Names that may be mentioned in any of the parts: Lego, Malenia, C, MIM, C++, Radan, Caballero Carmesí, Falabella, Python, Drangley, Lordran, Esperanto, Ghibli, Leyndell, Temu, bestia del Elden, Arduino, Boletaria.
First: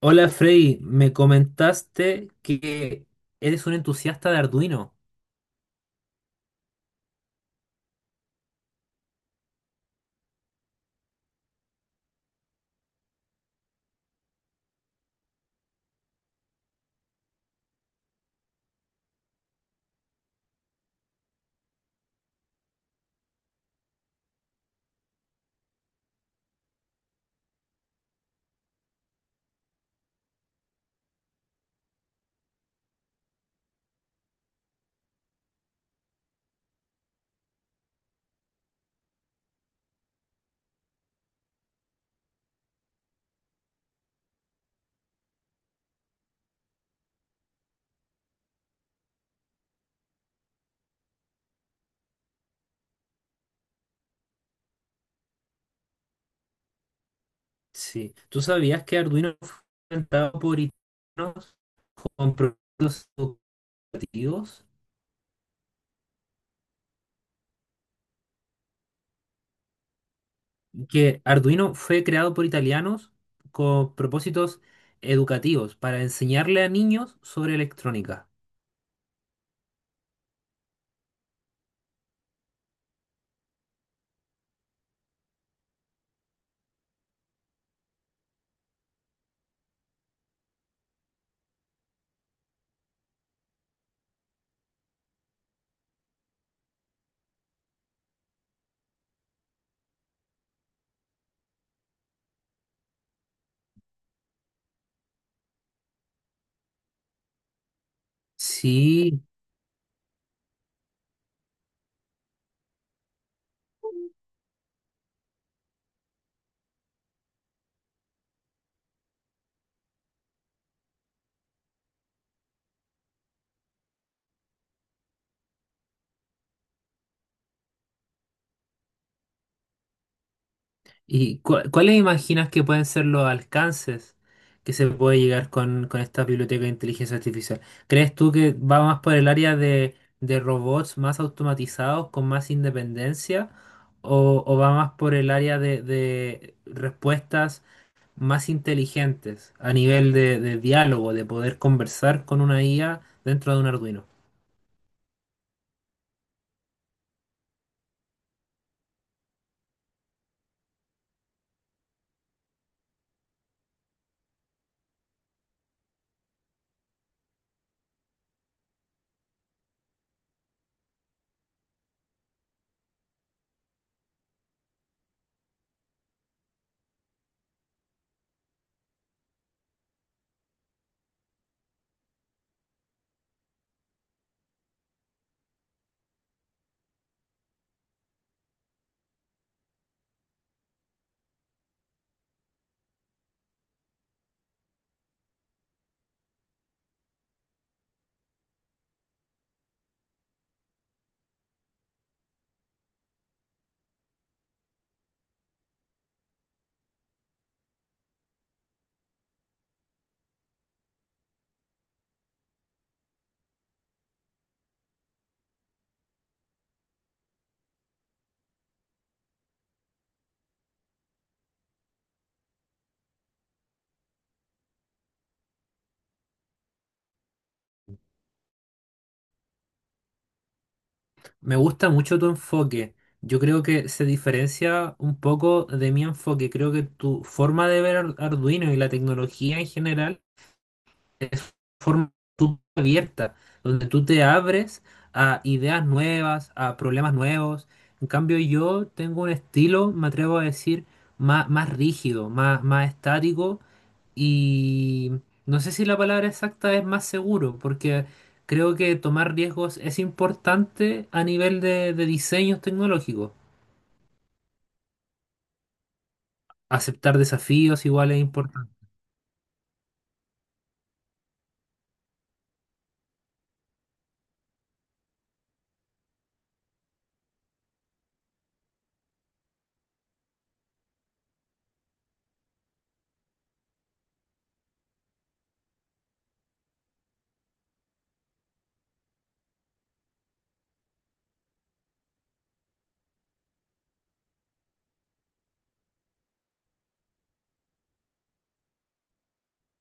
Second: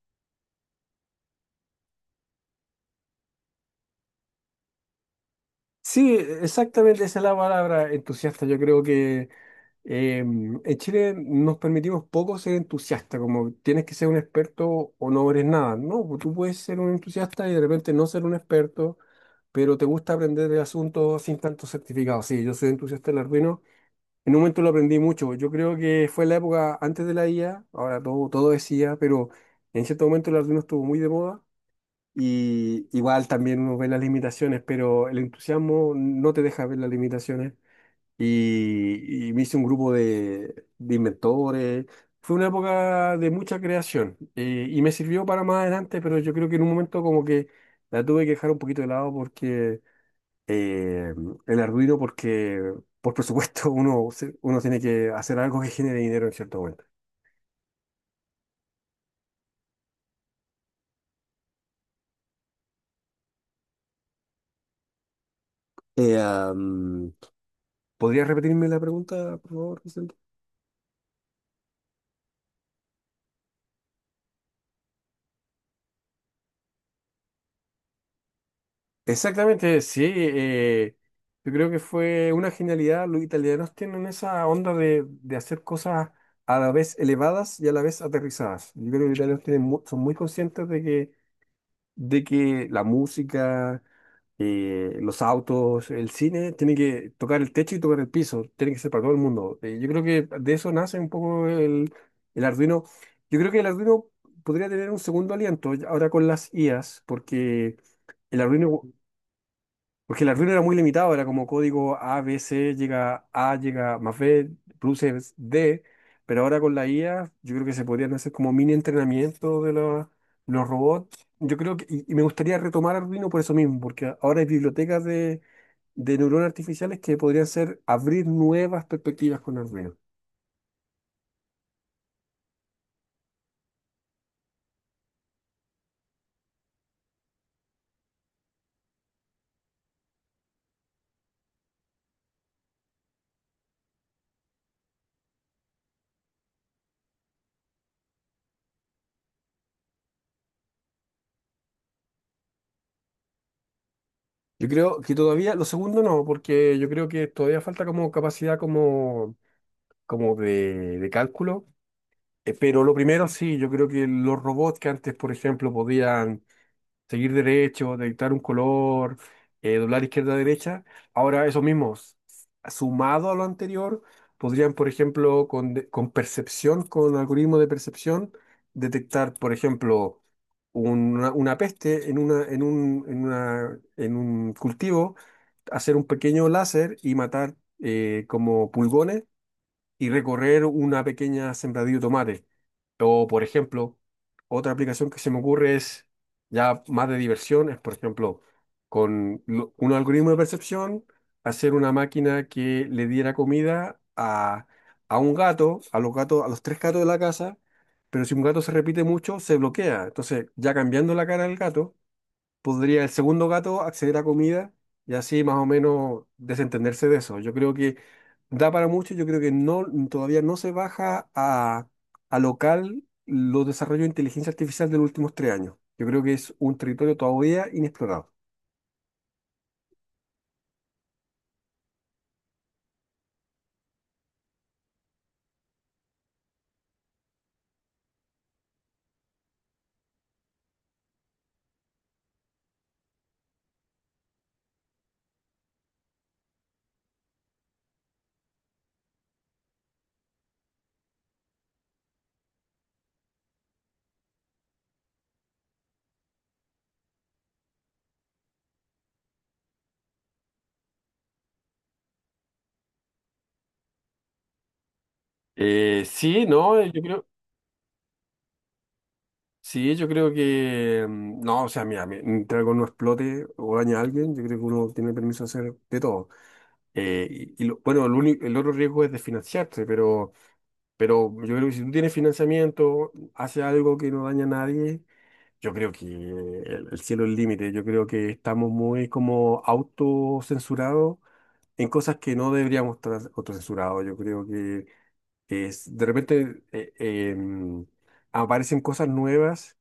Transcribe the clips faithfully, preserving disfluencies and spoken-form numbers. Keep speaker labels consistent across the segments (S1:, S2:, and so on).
S1: Hola Freddy, me comentaste que eres un entusiasta de Arduino.
S2: Sí, exactamente esa es la palabra, entusiasta. Yo creo que eh, en Chile nos permitimos poco ser entusiasta, como tienes que ser un experto o no eres nada. No, pues tú puedes ser un entusiasta y de repente no ser un experto, pero te gusta aprender de asuntos sin tanto certificado. Sí, yo soy entusiasta del Arduino. En un momento lo aprendí mucho. Yo creo que fue la época antes de la I A, ahora todo, todo es I A, pero en cierto momento el Arduino estuvo muy de moda. Y igual también uno ve las limitaciones, pero el entusiasmo no te deja ver las limitaciones. Y, y me hice un grupo de, de inventores. Fue una época de mucha creación, eh, y me sirvió para más adelante, pero yo creo que en un momento como que la tuve que dejar un poquito de lado porque eh, el Arduino, porque por presupuesto uno, se- uno tiene que hacer algo que genere dinero en cierto momento.
S1: Sí, ¿tú sabías que Arduino fue inventado por italianos con propósitos educativos?
S2: Eh, am, ¿podrías repetirme la pregunta, por favor?
S1: Que Arduino fue creado por italianos con propósitos educativos para enseñarle a niños sobre electrónica.
S2: Exactamente, sí. Eh, yo creo que fue una genialidad. Los italianos tienen esa onda de, de hacer cosas a la vez elevadas y a la vez aterrizadas. Yo creo que los italianos tienen mu- son muy conscientes de que, de que la música, eh, los autos, el cine, tiene que tocar el techo y tocar el piso. Tiene que ser para todo el mundo. Eh, yo creo que de eso nace un poco el, el Arduino. Yo creo que el Arduino podría tener un segundo aliento ahora con las I As, porque… El Arduino,
S1: Sí,
S2: porque el Arduino era muy limitado, era como código A, B, C, llega A, llega más B, produce D, pero ahora con la I A yo creo que se podrían hacer como mini entrenamiento de la- los robots. Yo creo que, y, y me gustaría retomar Arduino por eso mismo, porque ahora hay bibliotecas de, de neuronas artificiales que podrían ser abrir nuevas perspectivas con Arduino.
S1: ¿Y cua- cuáles imaginas que pueden ser los alcances que se puede llegar con, con esta biblioteca de inteligencia artificial? ¿Crees tú que va más por el área de, de robots más automatizados, con más independencia? ¿O, o va más por el área de, de respuestas más inteligentes a nivel de, de diálogo, de poder conversar con una I A dentro de un Arduino?
S2: Yo creo que todavía, lo segundo no, porque yo creo que todavía falta como capacidad como, como de, de cálculo. Eh, Pero lo primero, sí, yo creo que los robots que antes, por ejemplo, podían seguir derecho, detectar un color, eh, doblar izquierda a derecha, ahora esos mismos, sumado a lo anterior, podrían, por ejemplo, con, de- con percepción, con algoritmo de percepción, detectar, por ejemplo, una, una peste en una, en un, en una, en un cultivo, hacer un pequeño láser y matar, eh, como pulgones, y recorrer una pequeña sembradilla de tomate. O, por ejemplo, otra aplicación que se me ocurre es ya más de diversión, es, por ejemplo, con lo- un algoritmo de percepción, hacer una máquina que le diera comida a, a un gato, a los gatos, a los tres gatos de la casa, pero si un gato se repite mucho, se bloquea. Entonces, ya cambiando la cara del gato podría el segundo gato acceder a comida y así más o menos desentenderse de eso. Yo creo que da para mucho, yo creo que no, todavía no se baja a, a local los desarrollos de inteligencia artificial de los últimos tres años. Yo creo que es un territorio todavía inexplorado.
S1: Me gusta mucho tu enfoque. Yo creo que se diferencia un poco de mi enfoque. Creo que tu forma de ver Ar- Arduino y la tecnología en general es forma tú- abierta, donde tú te abres a ideas nuevas, a problemas nuevos. En cambio, yo tengo un estilo, me atrevo a decir, má- más, rígido, más, más, estático, y no sé si la palabra exacta es más seguro, porque creo que tomar riesgos es importante a nivel de, de diseños tecnológicos.
S2: Eh, sí, no, yo
S1: Aceptar
S2: creo,
S1: desafíos igual es importante.
S2: sí, yo creo que, mm, no, o sea, mira, mi- mientras algo no explote o daña a alguien, yo creo que uno tiene permiso de hacer de todo. Eh, y, y lo- bueno, el, único, el otro riesgo es desfinanciarse, pero, pero yo creo que si tú tienes financiamiento, haces algo que no daña a nadie, yo creo que el, el cielo es el límite. Yo creo que estamos muy como autocensurados en cosas que no deberíamos estar autocensurados. Yo creo que es, de repente eh, em, aparecen cosas nuevas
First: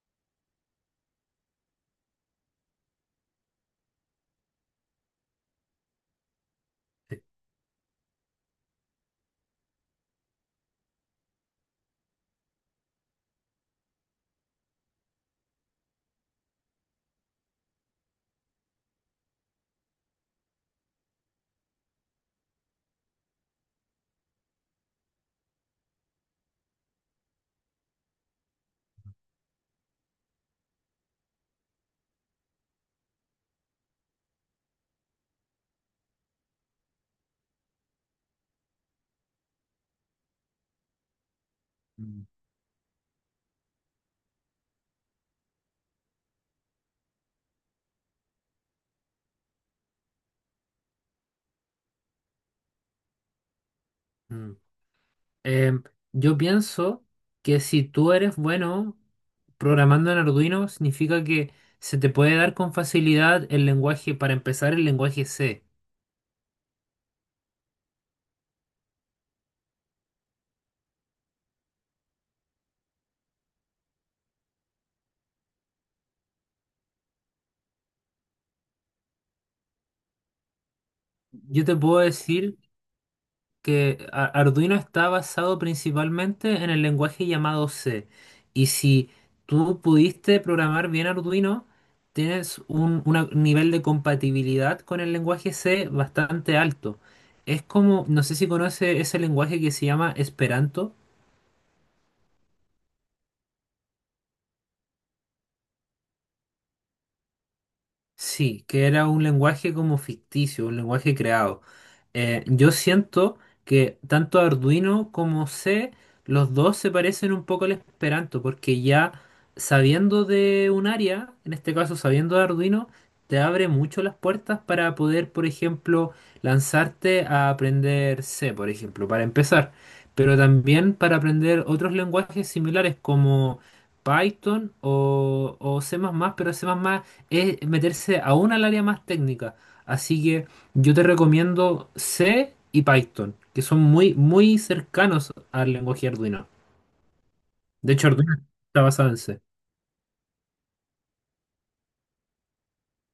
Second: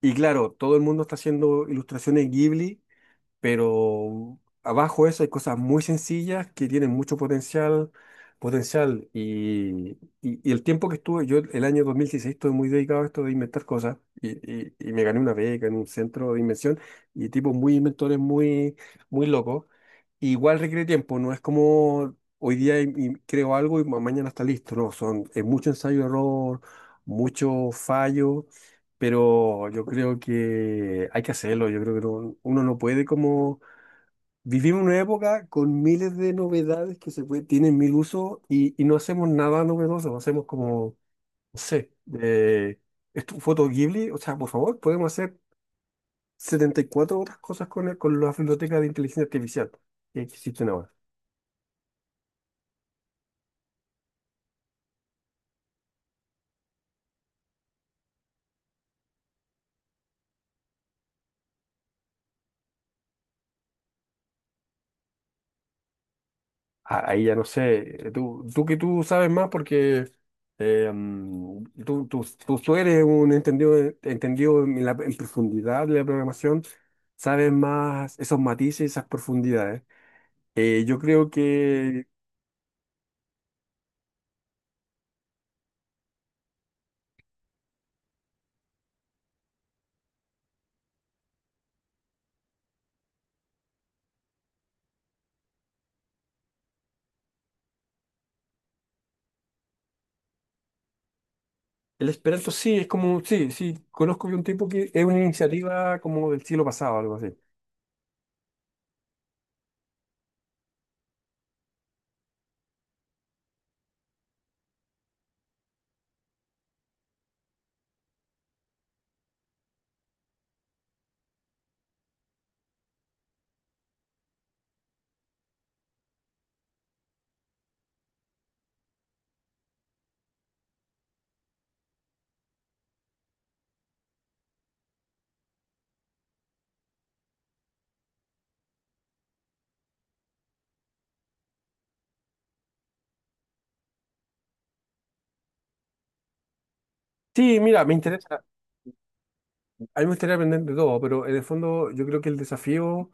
S2: y claro, todo el mundo está haciendo ilustraciones Ghibli, pero abajo de eso hay cosas muy sencillas que tienen mucho potencial, potencial y, y- y el tiempo que estuve, yo el año dos mil dieciséis estuve muy dedicado a esto de inventar cosas y, y- y me gané una beca en un centro de invención y tipos muy inventores, muy, muy locos. Igual requiere tiempo, no es como hoy día im- im- creo algo y ma- mañana está listo, no, son, es mucho ensayo-error, mucho fallo, pero yo creo que hay que hacerlo, yo creo que no- uno no puede como… Vivimos una época con miles de novedades que se puede- tienen mil usos y, y no hacemos nada novedoso, no hacemos como, no sé,
S1: Mm.
S2: eh, esto, foto Ghibli, o sea, por favor, podemos hacer setenta y cuatro otras cosas con, el- con la biblioteca de inteligencia artificial que existen ahora.
S1: Mm. Em, yo pienso que si tú eres bueno programando en Arduino, significa que se te puede dar con facilidad el lenguaje, para empezar, el lenguaje C.
S2: a- Ahí ya no sé, eh, tú, tú que tú sabes más porque eh, mm, tú, tú, tú, tú eres un entendido, eh, entendido en, la, en profundidad de la programación, sabes más esos matices, esas profundidades. Eh, yo creo
S1: Yo te puedo
S2: que
S1: decir que a- Arduino está basado principalmente en el lenguaje llamado C. Y si tú pudiste programar bien Arduino, tienes un, una- un nivel de compatibilidad con el lenguaje C bastante alto. Es como, no sé si conoce ese lenguaje que se llama Esperanto.
S2: el Esperanto sí, es como, sí, sí, conozco de un tipo que es una iniciativa como del siglo pasado, algo así.
S1: Sí, que era un lenguaje como ficticio, un lenguaje creado. Eh, yo siento que tanto Arduino como C, los dos se parecen un poco al Esperanto, porque ya sabiendo de un área, en este caso sabiendo de Arduino, te abre mucho las puertas para poder, por ejemplo, lanzarte a aprender C, por ejemplo, para empezar, pero también para aprender otros lenguajes similares como Python o, o C++, pero C++ es meterse aún al área más técnica. Así que yo te recomiendo C y Python, que son muy, muy cercanos al lenguaje Arduino.
S2: Sí, mira,
S1: De
S2: me
S1: hecho, Arduino
S2: interesa.
S1: está basado en C.
S2: A mí me gustaría aprender de todo, pero en el fondo yo creo que el desafío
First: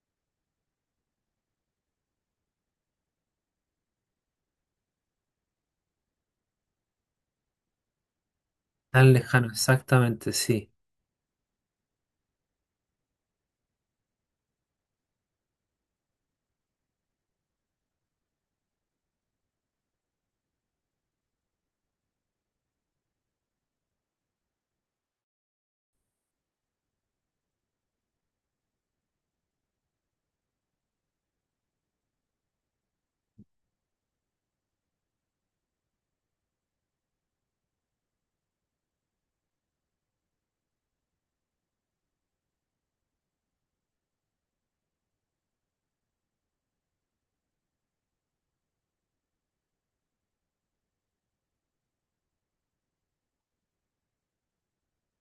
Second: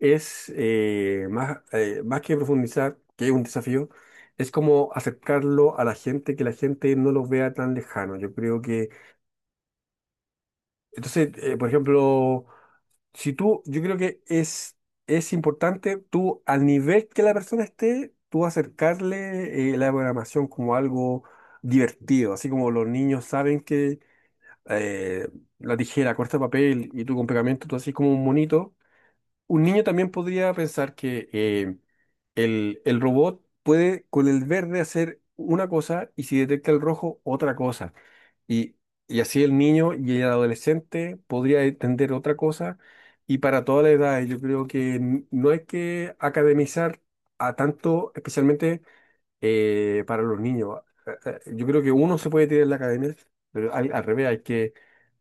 S2: es, eh, más, eh, más que profundizar, que es un desafío, es como acercarlo a la gente, que la gente no lo vea tan lejano. Yo creo que,
S1: Tan lejano, exactamente, sí,
S2: entonces, eh, por ejemplo, si tú, yo creo que es, es importante tú, al nivel que la persona esté, tú acercarle, eh, la programación como algo divertido, así como los niños saben que eh, la tijera corta papel y tú con pegamento, tú haces como un monito. Un niño también podría pensar que, eh, el, el robot puede con el verde hacer una cosa y si detecta el rojo, otra cosa. Y, y así el niño y el adolescente podría entender otra cosa. Y para toda la edad, yo creo que n- no hay que academizar a tanto, especialmente eh, para los niños. Eh, eh, Yo creo que uno se puede tirar en la academia, pero al, al revés, hay que,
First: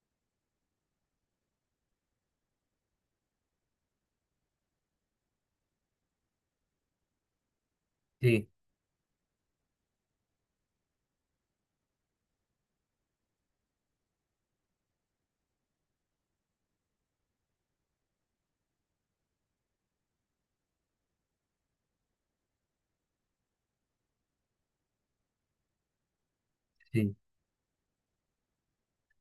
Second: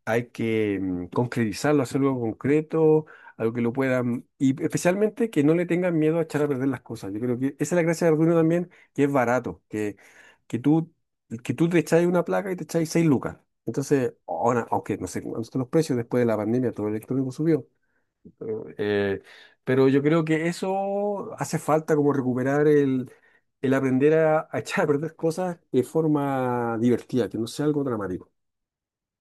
S2: hay que mm, concretizarlo, hacer algo concreto, algo que lo puedan, y especialmente que no le tengan miedo a echar a perder las cosas. Yo creo que esa es la gracia de Arduino
S1: sí,
S2: también, que es barato, que, que tú, que tú te echáis una placa y te echáis seis lucas. Entonces, ahora, aunque no sé cuántos son los precios después de la pandemia, todo el electrónico subió, eh, pero yo creo que eso hace falta como recuperar el, el aprender a, a echar a perder cosas de forma
S1: sí.
S2: divertida, que no sea algo dramático.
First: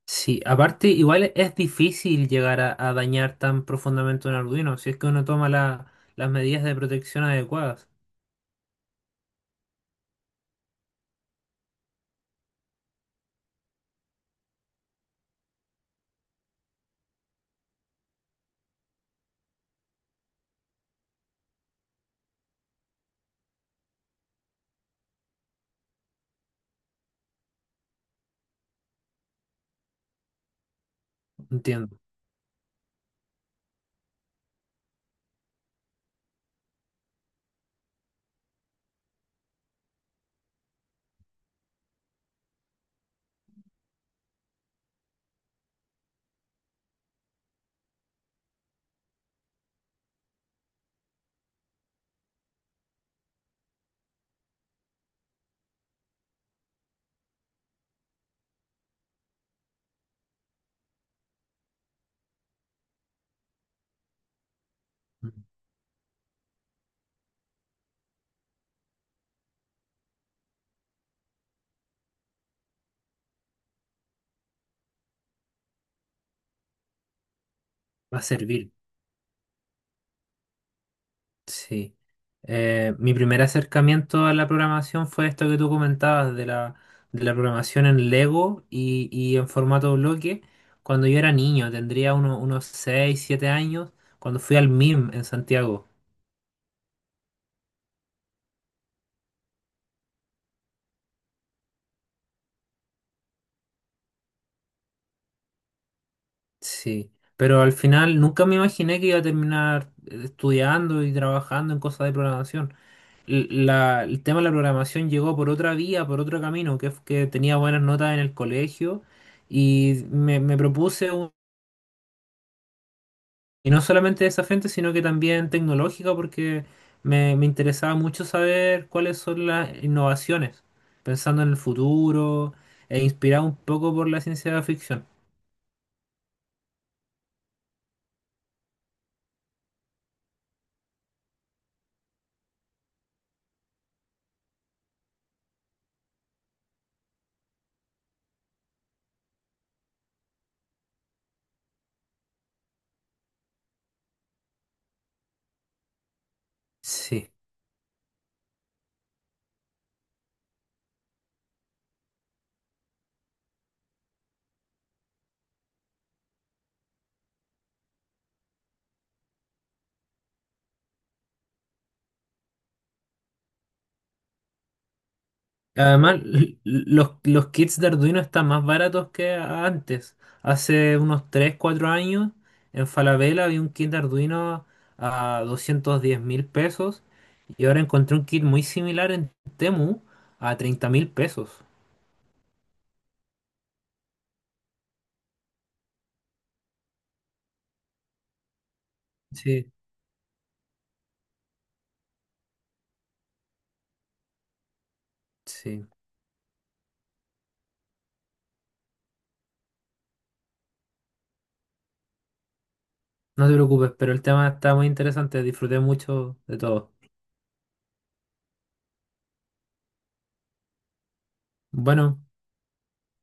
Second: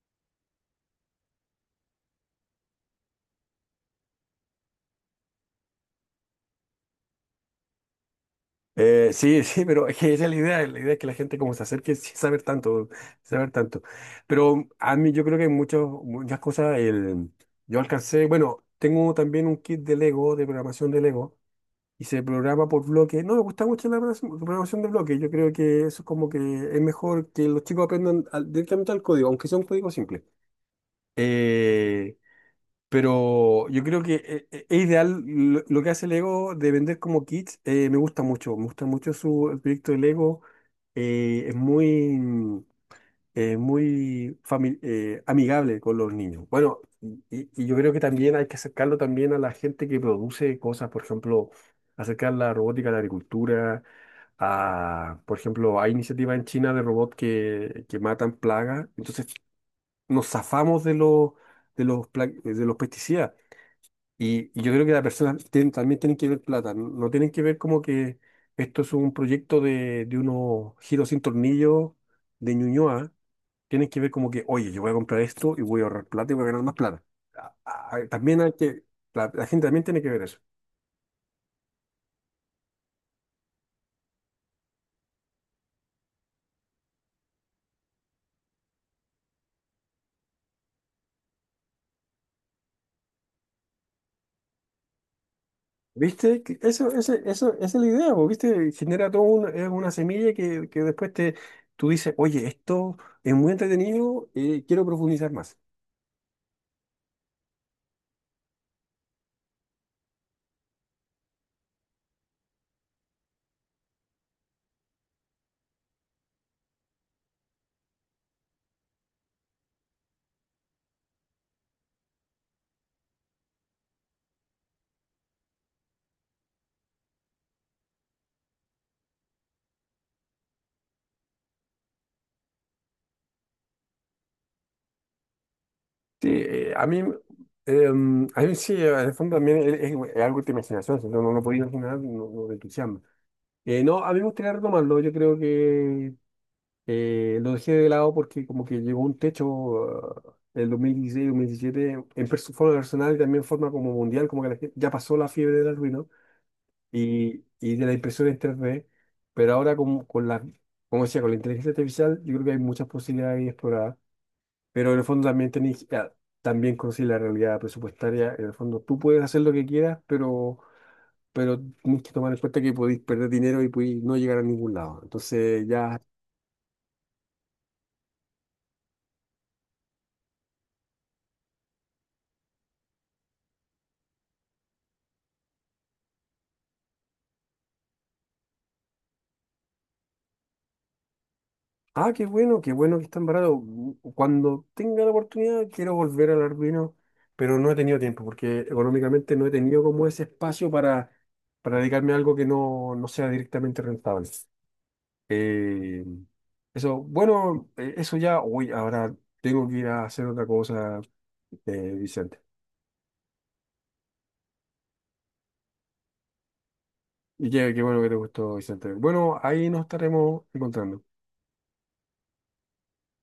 S1: Sí, aparte igual es difícil llegar a, a dañar tan profundamente un Arduino si es que uno toma la- las medidas de protección adecuadas.
S2: Eh, sí, sí, pero es que esa es la idea, la idea es que la gente como se acerque sin saber tanto, sin saber tanto. Pero a mí yo creo que hay muchas, muchas cosas, el, yo alcancé, bueno, tengo también un kit de Lego, de programación de Lego, y se programa por bloque. No, me gusta mucho la programación programación de bloque. Yo creo que eso es como que es mejor que los chicos aprendan al- directamente al código, aunque sea un código simple.
S1: Entiendo.
S2: Eh, pero yo creo que eh, eh, es ideal lo, lo que hace Lego de vender como kits. Eh, me gusta mucho, me gusta mucho su, el proyecto de Lego. Eh, es muy, eh, muy fami- eh, amigable con los niños. Bueno, y, y- y yo creo que también hay que acercarlo también a la gente que produce cosas, por ejemplo, acercar la robótica a la agricultura, a, por ejemplo, hay iniciativas en China de robots que, que matan plagas, entonces nos zafamos de los, de los, pla- de los pesticidas. Y, y yo creo que las personas tienen- también tienen que ver plata, no no tienen que ver como que esto es un proyecto de, de unos giros sin tornillo de Ñuñoa, tienen que ver como que, oye, yo voy a comprar esto y voy a ahorrar plata y voy a ganar más plata. a- a-
S1: Va a
S2: También hay
S1: servir.
S2: que, la, la gente también tiene que ver eso.
S1: Sí. Eh, mi primer acercamiento a la programación fue esto que tú comentabas de la, de la programación en Lego y, y en formato bloque. Cuando yo era niño, tendría uno- unos seis siete años, cuando fui al MIM en Santiago.
S2: ¿Viste? Que Eso, ese- eso, esa es la idea, po, ¿viste? Genera todo un- es una semilla que, que después te, tú dices, oye, esto es muy entretenido, eh, quiero profundizar más.
S1: Sí. Pero al final nunca me imaginé que iba a terminar eh, estudiando y trabajando en cosas de programación. L- la- el tema de la programación llegó por otra vía, por otro camino, que, f- que tenía buenas notas en el colegio y me, me propuse Y no solamente de esa frente, sino que también tecnológica, porque me, me interesaba mucho saber cuáles son las innovaciones, pensando en el futuro, e inspirado un poco por la ciencia de la ficción.
S2: Sí, eh, a mí, em, a mí sí, en el fondo también es, es- es algo de imaginación, si no, no lo podía imaginar, no, no te entusiasma. Eh, no, a mí me gustaría retomarlo, yo creo que… Eh, lo dejé de lado porque como que llegó un techo en el dos mil dieciséis dos mil diecisiete en perso- forma personal y también en forma como mundial, como que la gen- ya pasó la fiebre del Arduino
S1: Sí.
S2: y, y de la impresión en tres D, pero ahora con, con la, como decía, con la inteligencia artificial yo creo que hay muchas posibilidades ahí exploradas, pero en el fondo también tenéis, ah, también conocí la realidad presupuestaria, en el fondo tú puedes hacer lo que quieras, pero… pero tienes que tomar en cuenta que podéis perder dinero y podéis no llegar a ningún lado. Entonces ya…
S1: Además, l- l- los, los kits de Arduino están más baratos que antes. Hace unos tres cuatro años, en Falabella había un kit de Arduino a doscientos diez mil pesos, y ahora encontré un kit muy similar en Temu a treinta mil pesos.
S2: Ah, qué bueno, qué bueno que están baratos. Mm, Cuando tenga la oportunidad quiero volver al Arduino, pero no he tenido tiempo porque económicamente no he
S1: Sí,
S2: tenido como ese espacio para, para dedicarme a algo que no, no sea directamente rentable.
S1: sí.
S2: Eh, eso, bueno, eh, eso ya, uy, ahora tengo que ir a hacer otra cosa, eh, Vicente.
S1: No te preocupes, pero el tema está muy interesante. Disfruté mucho de todo.
S2: Y qué, qué bueno que te gustó, Vicente. Bueno, ahí nos estaremos encontrando.
S1: Bueno.